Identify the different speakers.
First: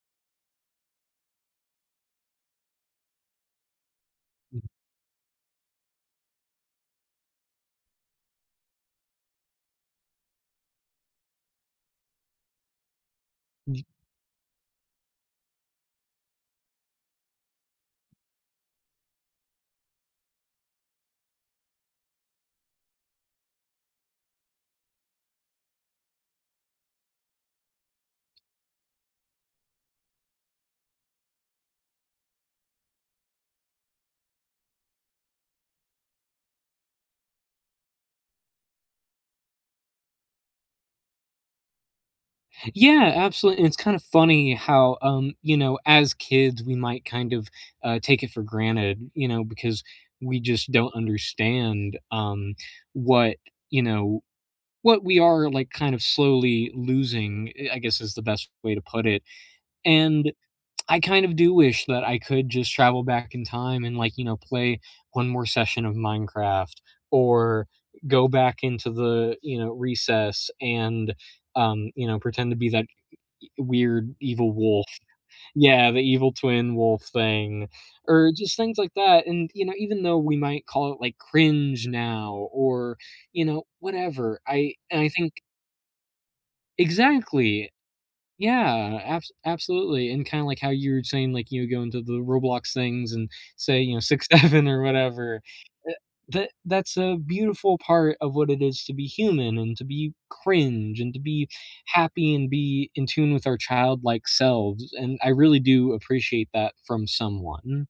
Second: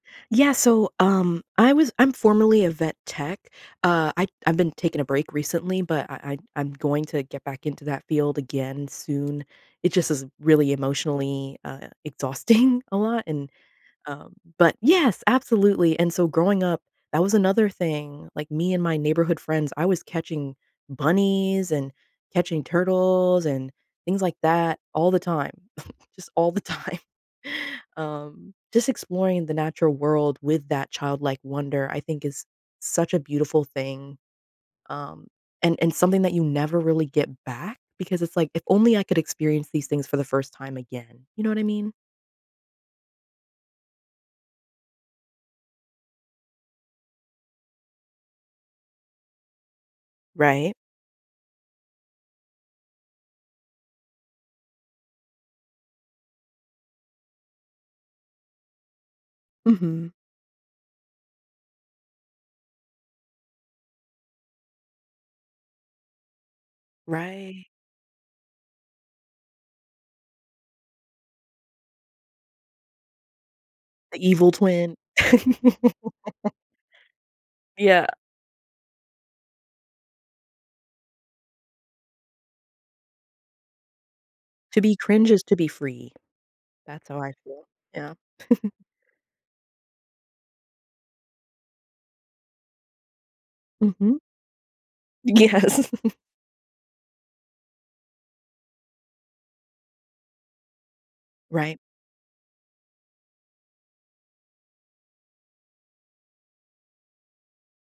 Speaker 1: Yeah, so, um, I was I'm formerly a vet tech, uh, I I've
Speaker 2: Mhm.
Speaker 1: been taking a break recently, but I I I'm going to get back into that field again soon. It just is really emotionally, uh, exhausting a lot, and,
Speaker 2: Mhm.
Speaker 1: uh, but yes, absolutely, and so growing up, that was another thing, like, me and my neighborhood friends I was catching bunnies and catching turtles and things like that all the time, just all the time. Um, just exploring the natural world with that childlike wonder, I think, is such a beautiful thing, um, and and something that you never really get back because it's like, if only I could experience these things for the 1st time again, you know what I mean?
Speaker 2: Yeah, absolute and it's kinda funny how, um, you know, as kids, we might kind of, uh, take it for granted, you know, because we just
Speaker 1: Right.
Speaker 2: don't understand, um, what, you know, what we are, like, kind of slowly losing, eh I guess is the best way to put it,
Speaker 1: Mhm.
Speaker 2: and I kind of do wish that I could just travel back in time and, like, you know play 1 more session of Minecraft or
Speaker 1: Righ
Speaker 2: go back into the, you know, recess and, um, you know pretend to be that uh e weird
Speaker 1: The evil
Speaker 2: evil wolf.
Speaker 1: twin.
Speaker 2: Yeah, the evil twin wolf thing,
Speaker 1: Yeah.
Speaker 2: or just things like that, and, you know, even though we might call it, like, "cringe" now or, you know, whatever, I
Speaker 1: To be
Speaker 2: and I
Speaker 1: cringe
Speaker 2: think
Speaker 1: is to be free. That's how I feel,
Speaker 2: Exactly.
Speaker 1: yeah.
Speaker 2: Yeah, abs absolutely, and kinda, like, how you're saying, like, you go into the Roblox things and say, you know,
Speaker 1: Mhm.
Speaker 2: 6, 7, or whatever.
Speaker 1: Yes.
Speaker 2: E the that's a beautiful part of what it is to be human and to be "cringe" and to be
Speaker 1: Right.
Speaker 2: happy and be in tune with our childlike selves, and I really do appreciate that from someone.